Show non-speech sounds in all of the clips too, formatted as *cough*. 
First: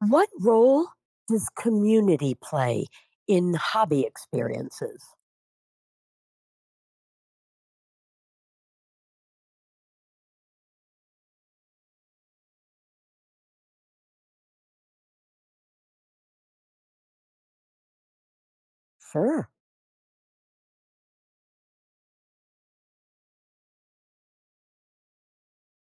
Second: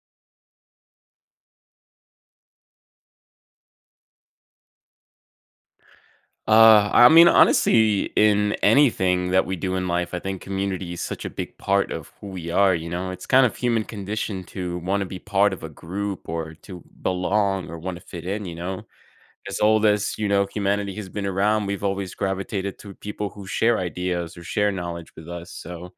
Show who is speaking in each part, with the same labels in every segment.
Speaker 1: What role does community play in hobby experiences?
Speaker 2: Honestly, in anything that we do in life, I think community is such a big part of who we are. You know, it's kind of human condition to want to be part of a group or to belong or want to fit in. You know,
Speaker 1: Sure.
Speaker 2: as old as you know humanity has been around, we've always gravitated to people who share ideas or share knowledge with us. So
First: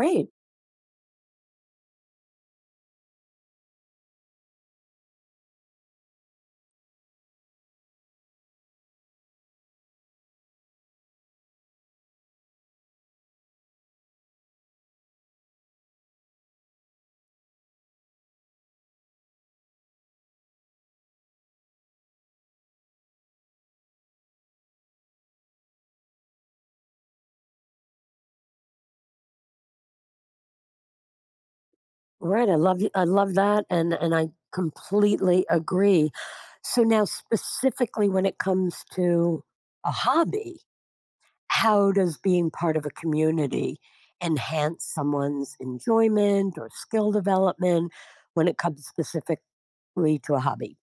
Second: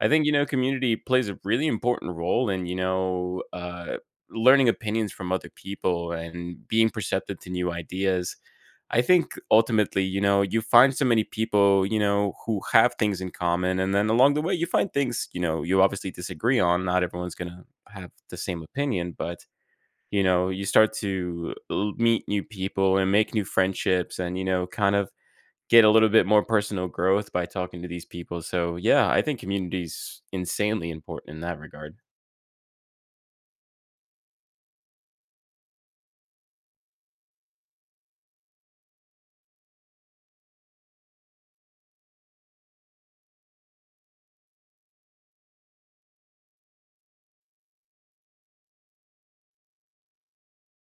Speaker 2: I think you know community plays a really important role in you know learning opinions from other people and being perceptive to new ideas. I think ultimately, you know, you find so many people, you know, who have things in common. And then along the way, you find things, you know, you obviously disagree on. Not everyone's going to have the same opinion, but, you know, you start to meet new people and make new friendships and, you know, kind of get a little bit more personal growth by talking to these people. So, yeah, I think community's insanely important in that regard.
Speaker 1: Right. I love you. I love that. And I completely agree. So now specifically when it comes to a hobby, how does being part of a community enhance someone's enjoyment or skill development when it comes specifically to a hobby?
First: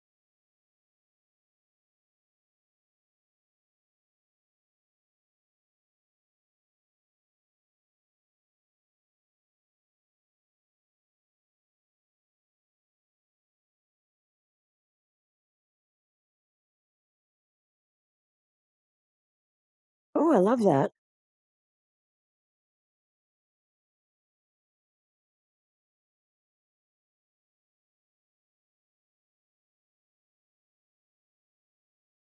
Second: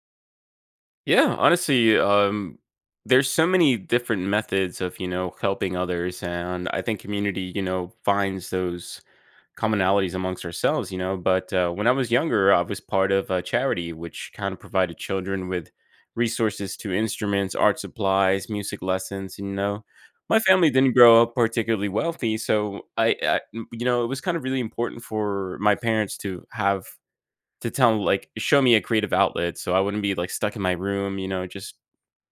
Speaker 2: Yeah, honestly, there's so many different methods of, you know, helping others. And I think community, you know, finds those commonalities amongst ourselves, you know. But when I was younger, I was part of a charity which kind of provided children with resources to instruments, art supplies, music lessons, you know.
Speaker 1: Oh, I
Speaker 2: My
Speaker 1: love
Speaker 2: family
Speaker 1: that.
Speaker 2: didn't grow up particularly wealthy, so I, you know, it was kind of really important for my parents to have to tell like show me a creative outlet so I wouldn't be like stuck in my room, you know, just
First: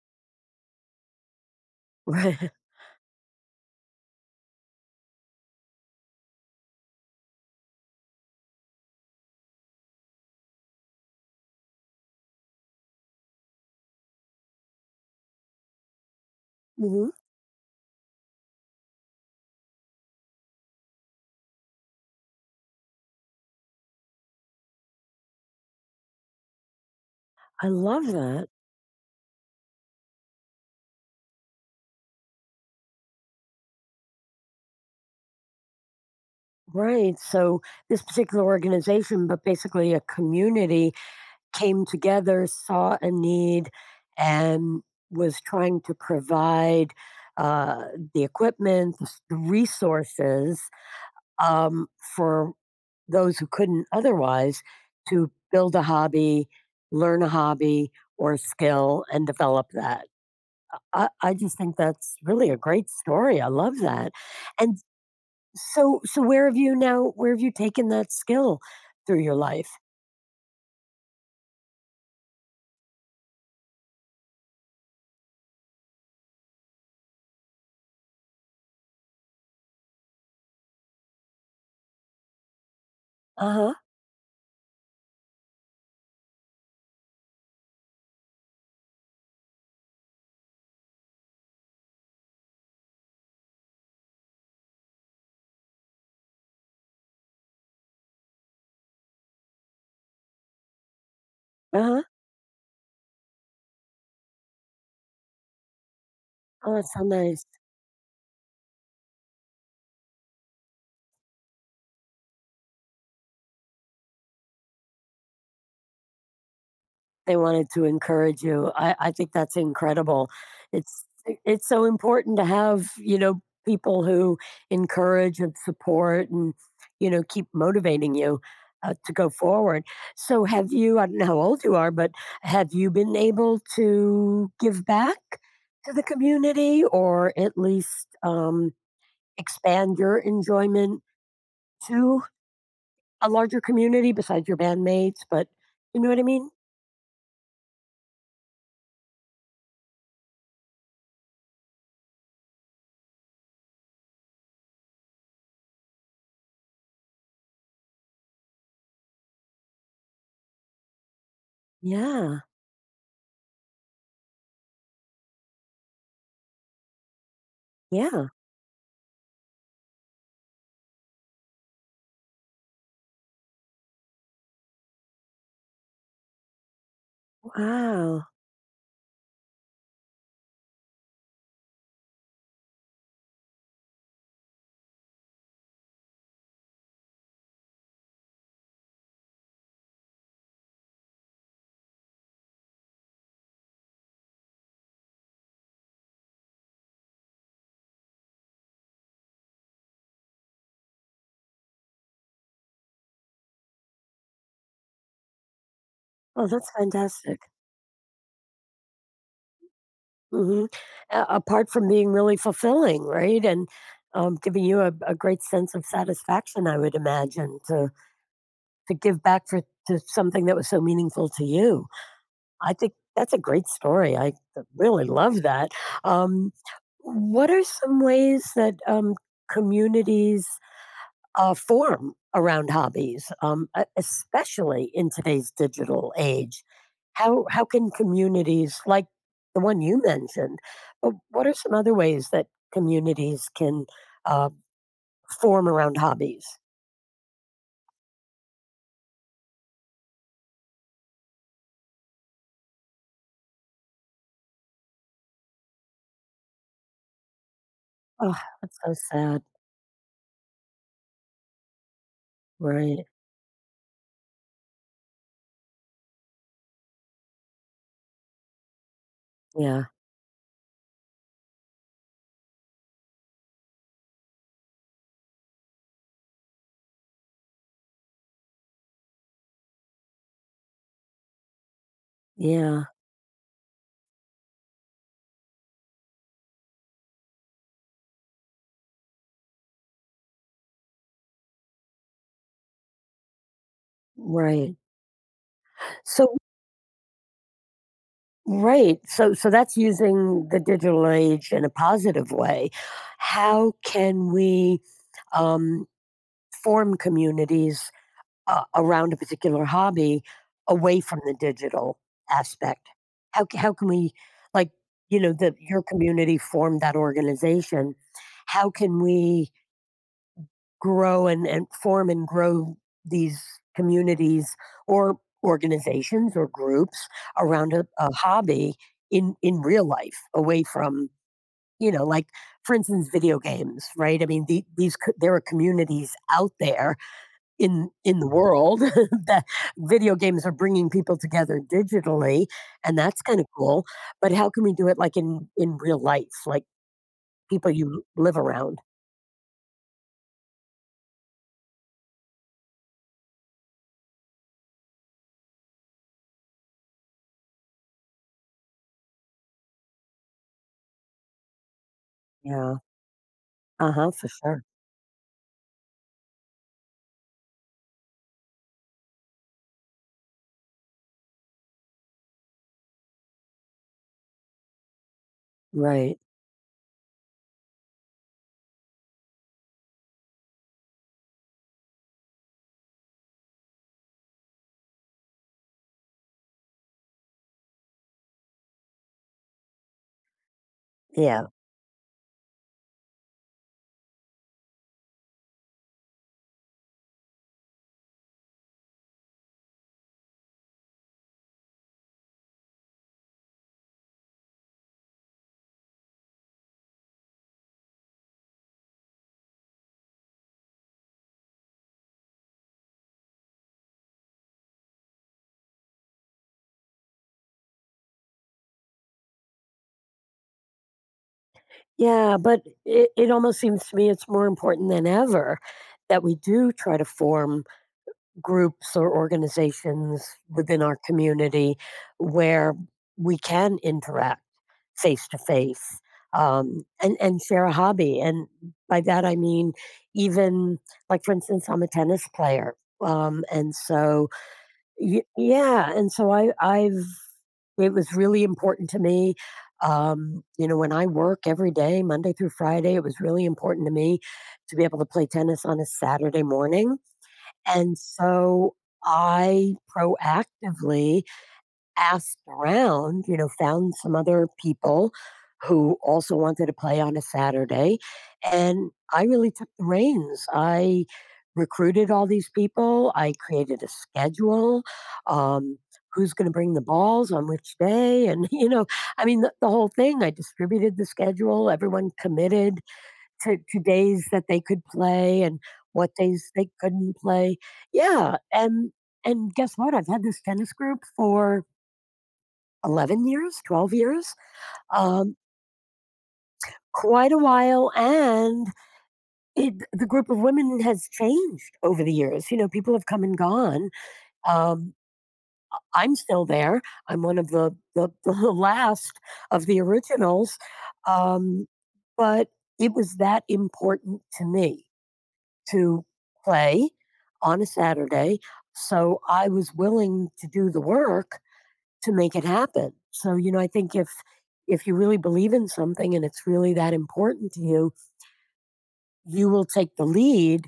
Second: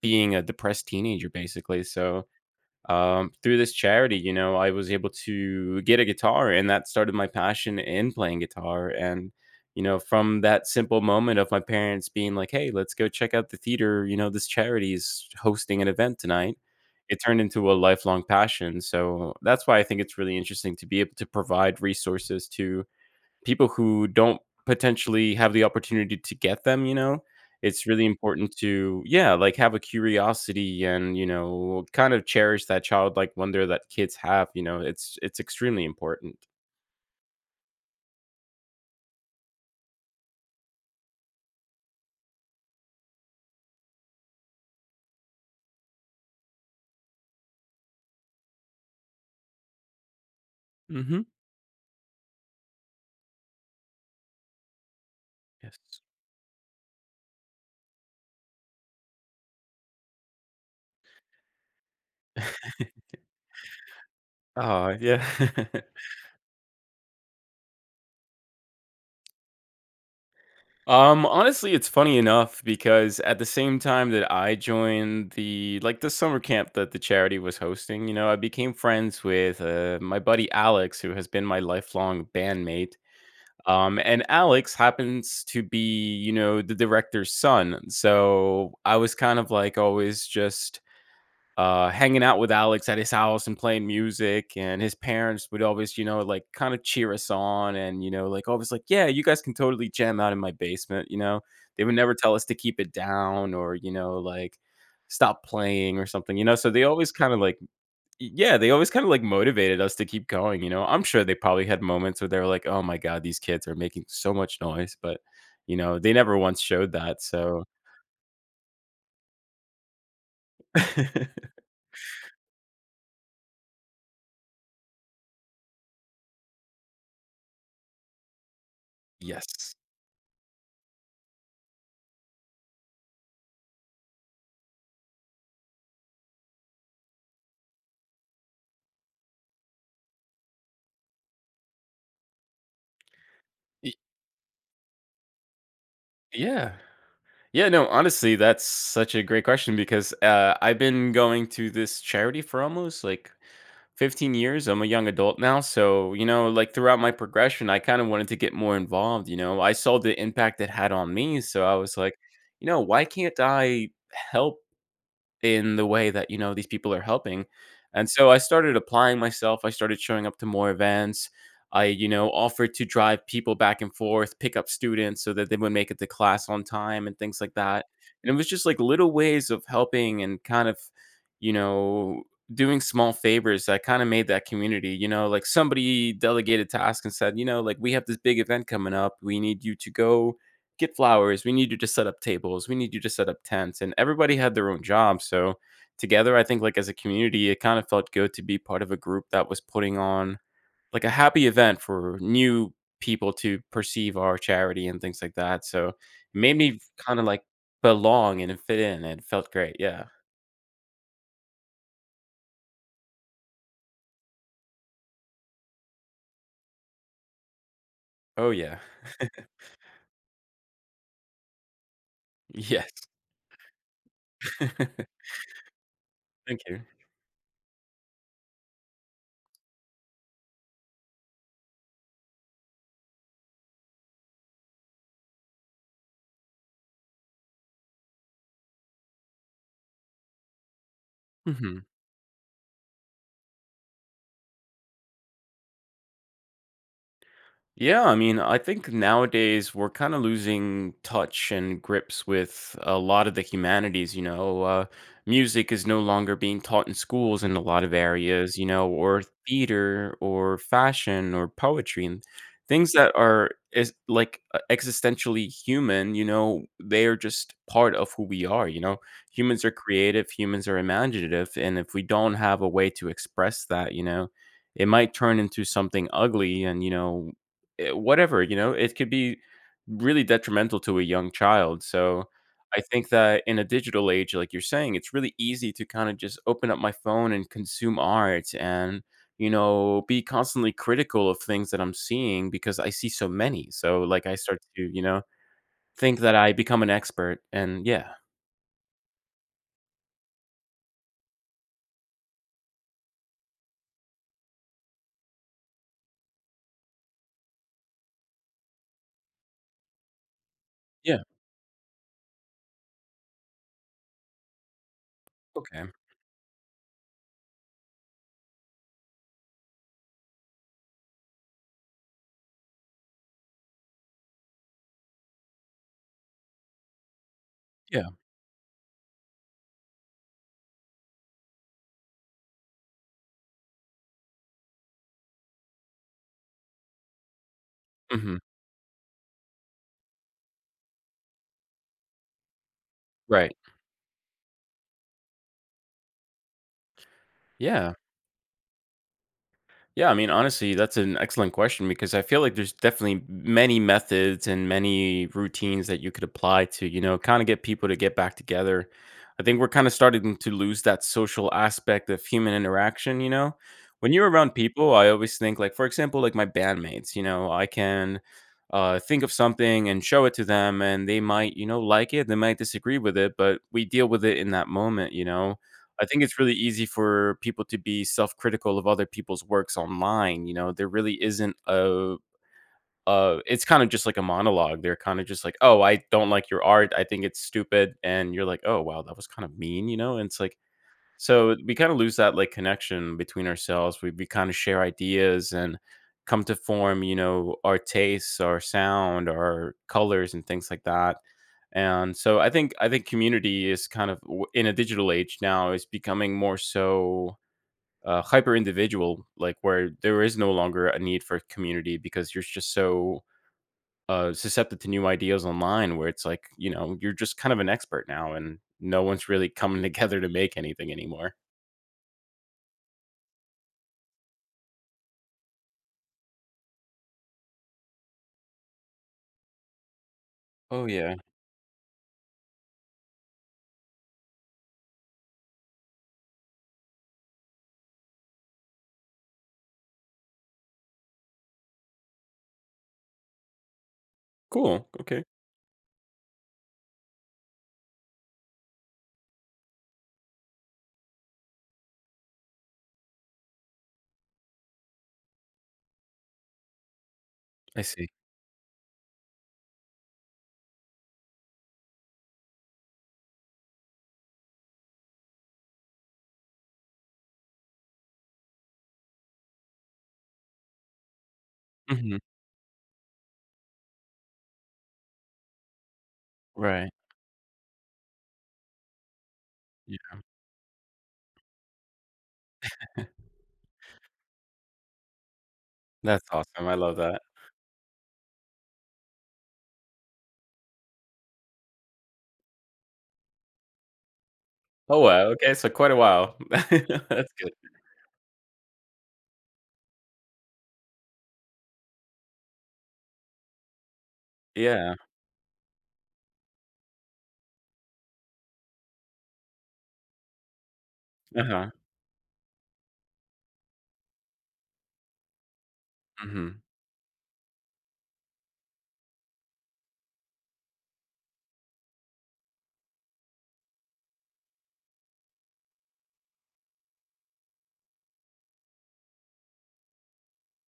Speaker 2: being a depressed teenager basically.
Speaker 1: *laughs*
Speaker 2: So,
Speaker 1: Right.
Speaker 2: through this charity, you know, I was able to get a guitar and that started my passion in playing guitar. And, you know, from that simple moment of my parents being like, "Hey, let's go check out the theater, you know, this charity is hosting an event tonight."
Speaker 1: Mhm.
Speaker 2: It turned into a lifelong passion. So that's why I think it's really interesting to be able to provide resources to people who don't potentially have the opportunity to get them, you know?
Speaker 1: I
Speaker 2: It's
Speaker 1: love
Speaker 2: really
Speaker 1: that.
Speaker 2: important to, yeah, like have a curiosity and, you know, kind of cherish that childlike wonder that kids have, you know? It's extremely important.
Speaker 1: Right. So this particular organization, but basically a community, came together, saw a need, and was trying to provide uh, the equipment, the resources,
Speaker 2: Mhm.
Speaker 1: um, for those who couldn't otherwise to build
Speaker 2: Yes.
Speaker 1: a hobby, learn a hobby or a skill, and develop that. I just think that's really a great story. I love that. And
Speaker 2: Aw, yeah. *laughs*
Speaker 1: so where have you taken that skill through your life?
Speaker 2: Honestly, it's funny enough because at the same time that I joined the like the summer camp that the charity was hosting, you know, I became friends with, my buddy Alex, who has been my lifelong bandmate.
Speaker 1: Uh-huh.
Speaker 2: And Alex happens to be, you know, the director's son. So I was kind of like always just hanging out with Alex at his house and playing music. And his parents would always, you know, like kind of cheer us on and, you know, like always like, yeah, you guys can totally jam out in my basement. You know, they would
Speaker 1: Uh-huh.
Speaker 2: never tell us to keep it down or, you know, like stop playing or something, you know. So
Speaker 1: Oh,
Speaker 2: they
Speaker 1: that's so
Speaker 2: always kind of
Speaker 1: nice.
Speaker 2: like yeah, they always kinda, like, motivated us to keep going, you know? I'm sure they probably had moments where they were like, "Oh my god, these kids are making so much noise," but, you know, they never once showed that,
Speaker 1: They
Speaker 2: so
Speaker 1: wanted to encourage you. I think that's incredible. It's
Speaker 2: *laughs*
Speaker 1: it's so important to have, you know, people who encourage and support and, you know, keep motivating you to go
Speaker 2: Yes.
Speaker 1: forward. So have you I don't know how old you are, but have you been able to give back to the community, or at least expand your enjoyment to a larger
Speaker 2: Y
Speaker 1: community besides your bandmates, but you know what I mean?
Speaker 2: Yeah. Yeah, no, honestly, that's such a great question because, I've been going to this charity for almost, like, 15 years. I'm a young adult now, so, you know, like, throughout my progression, I kinda wanted to get more involved, you know? I saw the impact it had on me, so I was like,
Speaker 1: Yeah,
Speaker 2: "You know, why can't I help in the way that, you know, these people are helping," and
Speaker 1: yeah.
Speaker 2: so I started applying myself, I started showing up to more events. I, you know, offered to drive people back and forth, pick up students so that they would make it to class on time and things like that,
Speaker 1: Wow.
Speaker 2: and it was just, like, little ways of helping and kind of, you know, doing small favors that kinda made that community, you know, like, somebody delegated tasks and said, you know, like, "We have this big event coming up, we need you to go get flowers. We need you to set up tables. We need you to set up tents." And everybody had their own job. So together, I think like as a community, it kind of felt good to be part of a group that was putting on like a happy event for new people to perceive our charity and things like that. So it
Speaker 1: Oh,
Speaker 2: made
Speaker 1: that's
Speaker 2: me kind of
Speaker 1: fantastic.
Speaker 2: like belong and fit in and it felt great. Yeah.
Speaker 1: Hmm. Apart from being really fulfilling, right, and giving you a great sense of satisfaction, I would imagine,
Speaker 2: Oh yeah.
Speaker 1: to give
Speaker 2: *laughs*
Speaker 1: back for to something that was so meaningful to you. I think
Speaker 2: Yes.
Speaker 1: that's a great story. I
Speaker 2: *laughs*
Speaker 1: really love that. Um,
Speaker 2: Thank you.
Speaker 1: what are some ways that communities form around hobbies, especially in today's digital age. How can communities like the one you mentioned? What are some
Speaker 2: Mhm.
Speaker 1: other ways that communities can uh, form around hobbies?
Speaker 2: Yeah, I mean, I think nowadays we're kind of losing touch and grips with a lot of the humanities. You know, music is no longer being taught in schools in a lot of
Speaker 1: Oh,
Speaker 2: areas, you
Speaker 1: that's
Speaker 2: know,
Speaker 1: so
Speaker 2: or
Speaker 1: sad.
Speaker 2: theater or fashion or poetry and things
Speaker 1: Right?
Speaker 2: that are is like existentially human, you know, they are just part of who we are, you know. Humans are
Speaker 1: Yeah.
Speaker 2: creative, humans are imaginative, and if we don't have a way to express that, you know, it might turn into something ugly and you know eh, whatever, you know, it could be really detrimental to a young child, so I
Speaker 1: Yeah.
Speaker 2: think that in a digital age, like you're saying, it's really easy to kinda just open up my phone and consume art and, you know, be constantly critical of things that I'm seeing because I see so many, so, like, I start
Speaker 1: Right.
Speaker 2: to, you know, think
Speaker 1: So
Speaker 2: that I become an expert and yeah.
Speaker 1: right. So that's using the digital age in a positive way. How can we, um, form communities around a particular hobby away
Speaker 2: Yeah,
Speaker 1: from the digital aspect? How can we, like, you know, that your
Speaker 2: okay.
Speaker 1: community formed that organization? How can we grow and form and grow these communities or organizations or groups around
Speaker 2: Yeah,
Speaker 1: a hobby in real life away from, you know, like, for instance, video games, right? I mean, there are communities out there in the
Speaker 2: mhm,
Speaker 1: world *laughs* that video games are bringing people together digitally, and that's kind of
Speaker 2: right.
Speaker 1: cool. But how can we do it, like, in real life, like, people
Speaker 2: Yeah.
Speaker 1: you live around?
Speaker 2: Yeah, I mean, honestly, that's an excellent question because I feel like there's definitely many methods and many routines that you could apply to, you know, kind of get people to get back together. I think we're kind of starting to lose that social aspect of human
Speaker 1: Yeah.
Speaker 2: interaction, you know.
Speaker 1: Uh-huh,
Speaker 2: When
Speaker 1: for
Speaker 2: you're around
Speaker 1: sure.
Speaker 2: people, I always think like for example, like my bandmates, you know, I can think of something and show it to them and they might, you know, like it, they might disagree with it, but we deal with it in that moment, you know. I
Speaker 1: Right.
Speaker 2: think it's really easy for people to be self-critical of other people's works online, you know, there really isn't a it's kind of just like a monologue, they're kinda just like, "Oh, I don't like your art, I think it's stupid," and you're like, "Oh, wow, that was kind of mean," you know, and it's like,
Speaker 1: Yeah.
Speaker 2: so we kind of lose that like connection between ourselves. We kind of share ideas and come to form, you know, our tastes, our sound, our colors, and things like that. And so I think community is kind of in a digital age now is becoming more so hyper individual, like where there is no longer a need for community because you're just so susceptible to new ideas online, where it's like you know you're just kind of an expert now, and no one's really coming *laughs* together to make anything anymore.
Speaker 1: Yeah, but it almost seems to me it's more important than ever that we do try to form groups or organizations within
Speaker 2: Oh
Speaker 1: our
Speaker 2: yeah.
Speaker 1: community where we can interact face to face, and share a hobby. And by that I mean even, like, for instance, I'm a tennis player, and so
Speaker 2: Cool, okay.
Speaker 1: yeah, and so I've it was really important to me. You know, when I work every day, Monday through Friday, it was really important to me to be able to play tennis on a Saturday morning.
Speaker 2: I
Speaker 1: And
Speaker 2: see.
Speaker 1: so I proactively asked around, you know, found some other people who also wanted to play on a Saturday. And I really took the reins. I recruited
Speaker 2: Mhm,
Speaker 1: all these people, I created a schedule. Um, Who's going to bring the
Speaker 2: right,
Speaker 1: balls on which day? And, *laughs* you know, I mean, the whole
Speaker 2: yeah,
Speaker 1: thing, I distributed the schedule. Everyone committed to days that they could play and what
Speaker 2: that's
Speaker 1: days they
Speaker 2: awesome, I love
Speaker 1: couldn't
Speaker 2: that.
Speaker 1: play. Yeah. And guess what? I've had this tennis group for 11 years, 12 years,
Speaker 2: Oh, wow,
Speaker 1: um,
Speaker 2: okay, so quite a while. *laughs*
Speaker 1: quite
Speaker 2: That's
Speaker 1: a
Speaker 2: good.
Speaker 1: while. And it, the group of women has changed over the years. You know, people have come and gone. Um,
Speaker 2: Yeah,
Speaker 1: I'm still there. I'm one of *laughs* the last of the originals. Um,
Speaker 2: uh-huh,
Speaker 1: but it was that important to me to
Speaker 2: mhm.
Speaker 1: play on a Saturday. So I was willing to do the work to make it happen. So, you know, I think if you really believe in something and it's really that important to you, you will take the lead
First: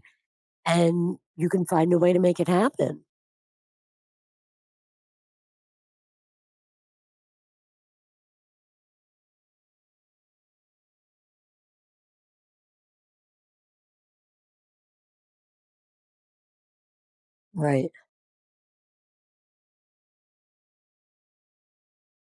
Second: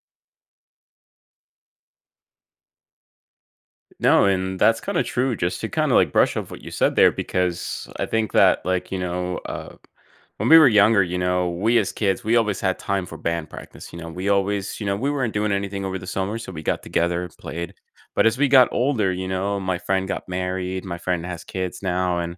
Speaker 1: and you can find a way to make it happen.
Speaker 2: No, and that's kinda true just to kinda, like, brush off what you said there because I think that, like, you know, when we were younger, you know, we as kids, we always had time for band practice. You know, we always, you know, we weren't doing anything over the summer, so we got together, played.
Speaker 1: Right.
Speaker 2: But as we got older, you know, my friend got married, my friend has kids now, and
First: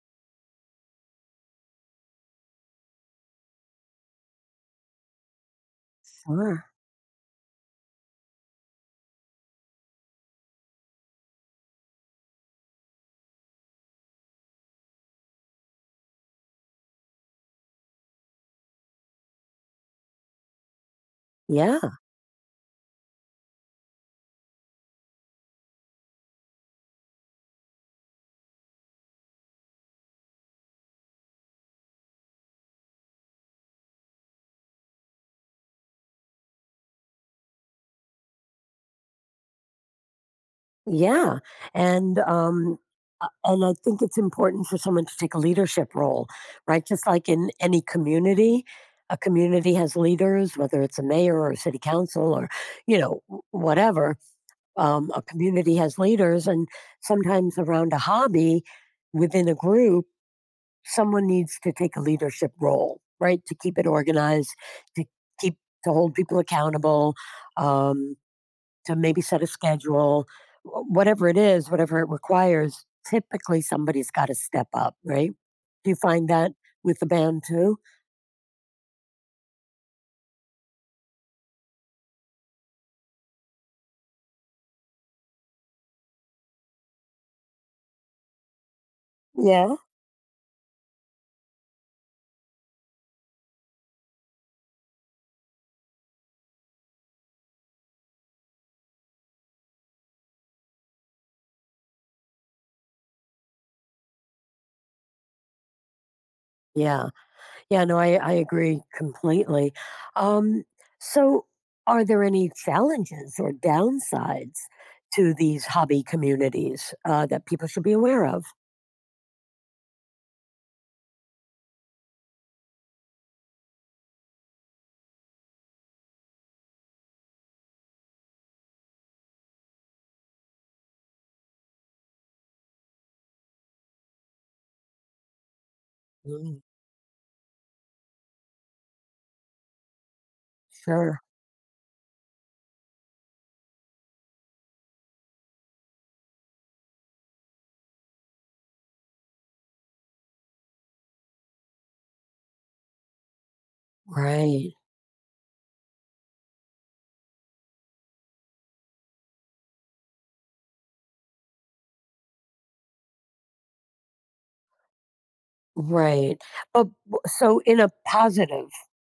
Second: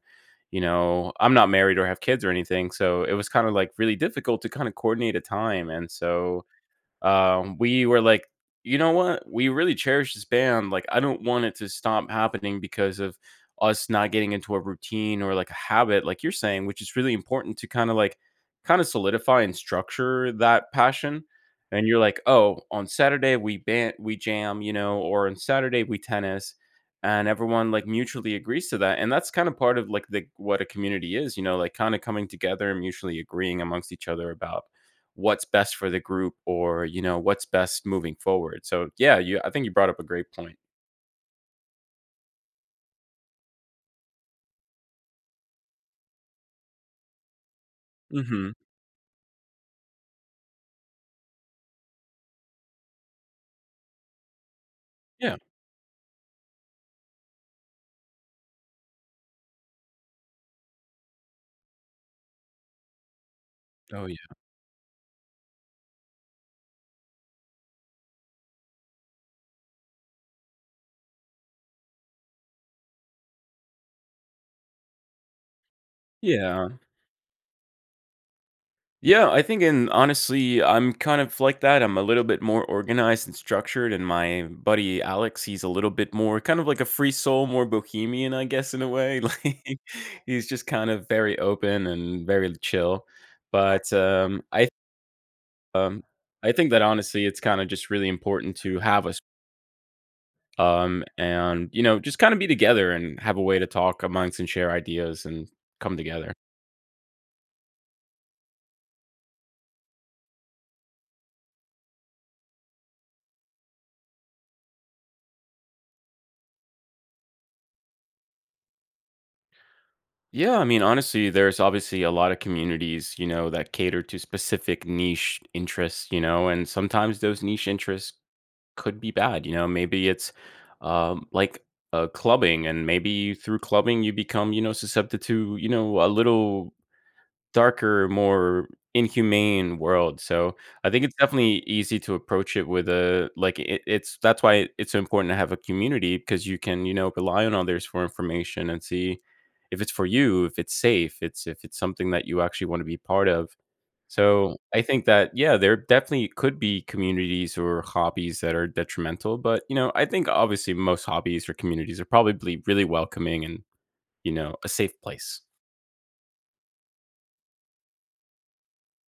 Speaker 2: you know, I'm not married or have kids or anything, so it was kind of like really difficult to kind of coordinate a time. And so,
Speaker 1: Sure.
Speaker 2: we were like, "You know what? We really cherish this band. Like, I don't want it to stop happening because of us not getting into a routine or like a habit, like you're saying, which is really important to kind of like kind of solidify and structure that passion." And
Speaker 1: Yeah.
Speaker 2: you're like, "Oh, on Saturday we band we jam, you know, or on Saturday we tennis." And everyone like mutually agrees to that. And that's kind of part of like the what a community is, you know, like kind of coming together and mutually agreeing amongst each other about what's best for the group or, you know, what's best moving forward. So, yeah, you I think you brought up a great point.
Speaker 1: Yeah. And um and I think it's important for someone to take a leadership role, right? Just like in any
Speaker 2: Mhm.
Speaker 1: community, a community has leaders, whether it's a mayor or a city council or, you know, whatever, a
Speaker 2: Yeah.
Speaker 1: community has leaders, and sometimes around a hobby within a group, someone needs to take a leadership role, right? To keep it
Speaker 2: Oh, yeah.
Speaker 1: organized, to keep to hold people accountable, um, to maybe set a schedule, whatever it is, whatever it requires. Typically, somebody's got to step up, right? Do you find that
Speaker 2: Yeah.
Speaker 1: with the band too?
Speaker 2: Yeah, I think and honestly, I'm kind of like that. I'm a little bit more organized and structured, and my buddy Alex, he's a little bit more kind of like a free soul, more bohemian, I guess, in a way. *laughs*
Speaker 1: Yeah.
Speaker 2: Like he's just kind of very open and very chill. But um, I think that honestly, it's kind of just really important to have a and you know just kind of be together and have a way to talk amongst and share ideas and come together.
Speaker 1: Yeah. Yeah, no, I agree completely. Um, so, are there any challenges or downsides to these hobby communities that people should be aware of?
Speaker 2: Yeah, I mean honestly there's obviously a lot of communities you know that cater to specific niche interests you know and sometimes those niche interests could be bad you know maybe it's like clubbing and maybe through clubbing you become you know susceptible to you know a
Speaker 1: Mm,
Speaker 2: little darker, more inhumane world, so I think it's
Speaker 1: sure.
Speaker 2: definitely easy to approach it with a like, it's that's why it's so important to have a community because you can, you know, rely on others for information and see if it's for you, if it's safe, it's if it's something that you actually wanna be part of. So,
Speaker 1: Right.
Speaker 2: I think that, yeah, there definitely could be communities or hobbies that are detrimental, but, you know, I think obviously most hobbies or communities are probably really welcoming and, you know, a safe place.
Speaker 1: Right. But so, in a positive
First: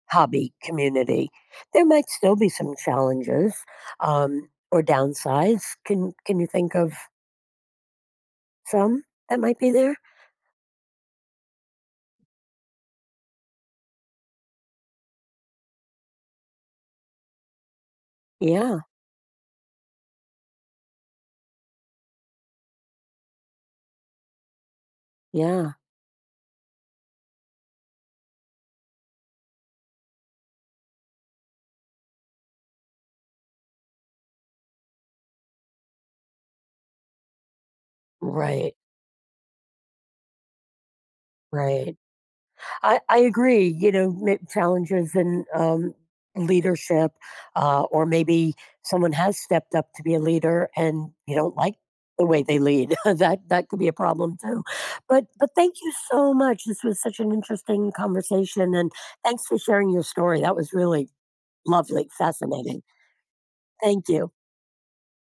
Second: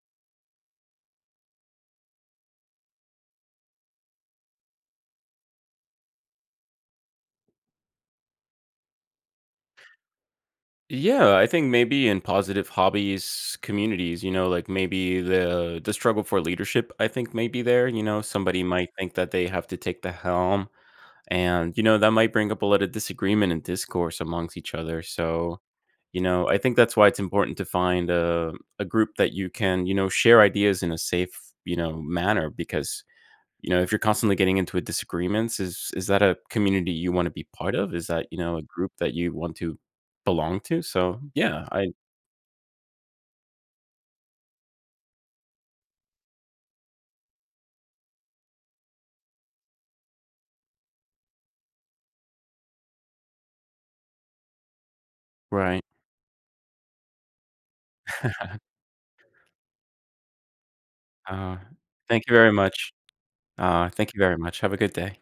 Speaker 1: hobby community, there might still be some challenges or downsides. Can you think of some that might be there?
Speaker 2: Yeah, I think maybe in positive hobbies communities, you know, like maybe the struggle for leadership, I think maybe there. You know, somebody
Speaker 1: Yeah.
Speaker 2: might think that they have to take the helm, and you know that might bring up a lot of disagreement and discourse amongst each other. So,
Speaker 1: Yeah.
Speaker 2: you know, I think that's why it's important to find a group that you can, you know, share ideas in a safe, you know, manner because you know, if you're constantly getting into a disagreements, is that a community you wanna be part of? Is that, you know, a
Speaker 1: Right.
Speaker 2: group that you want to belong to? So, yeah, I
Speaker 1: Right. I agree. You know, challenges in, leadership, or maybe someone has stepped up to be a leader, and you don't like the way they lead. *laughs* That could be a problem too. But thank
Speaker 2: right.
Speaker 1: you so much. This was such an interesting
Speaker 2: *laughs*
Speaker 1: conversation, and thanks for sharing your story. That was really
Speaker 2: Uh,
Speaker 1: lovely,
Speaker 2: thank you very
Speaker 1: fascinating.
Speaker 2: much.
Speaker 1: Thank
Speaker 2: Thank you
Speaker 1: you.
Speaker 2: very much. Have a good day.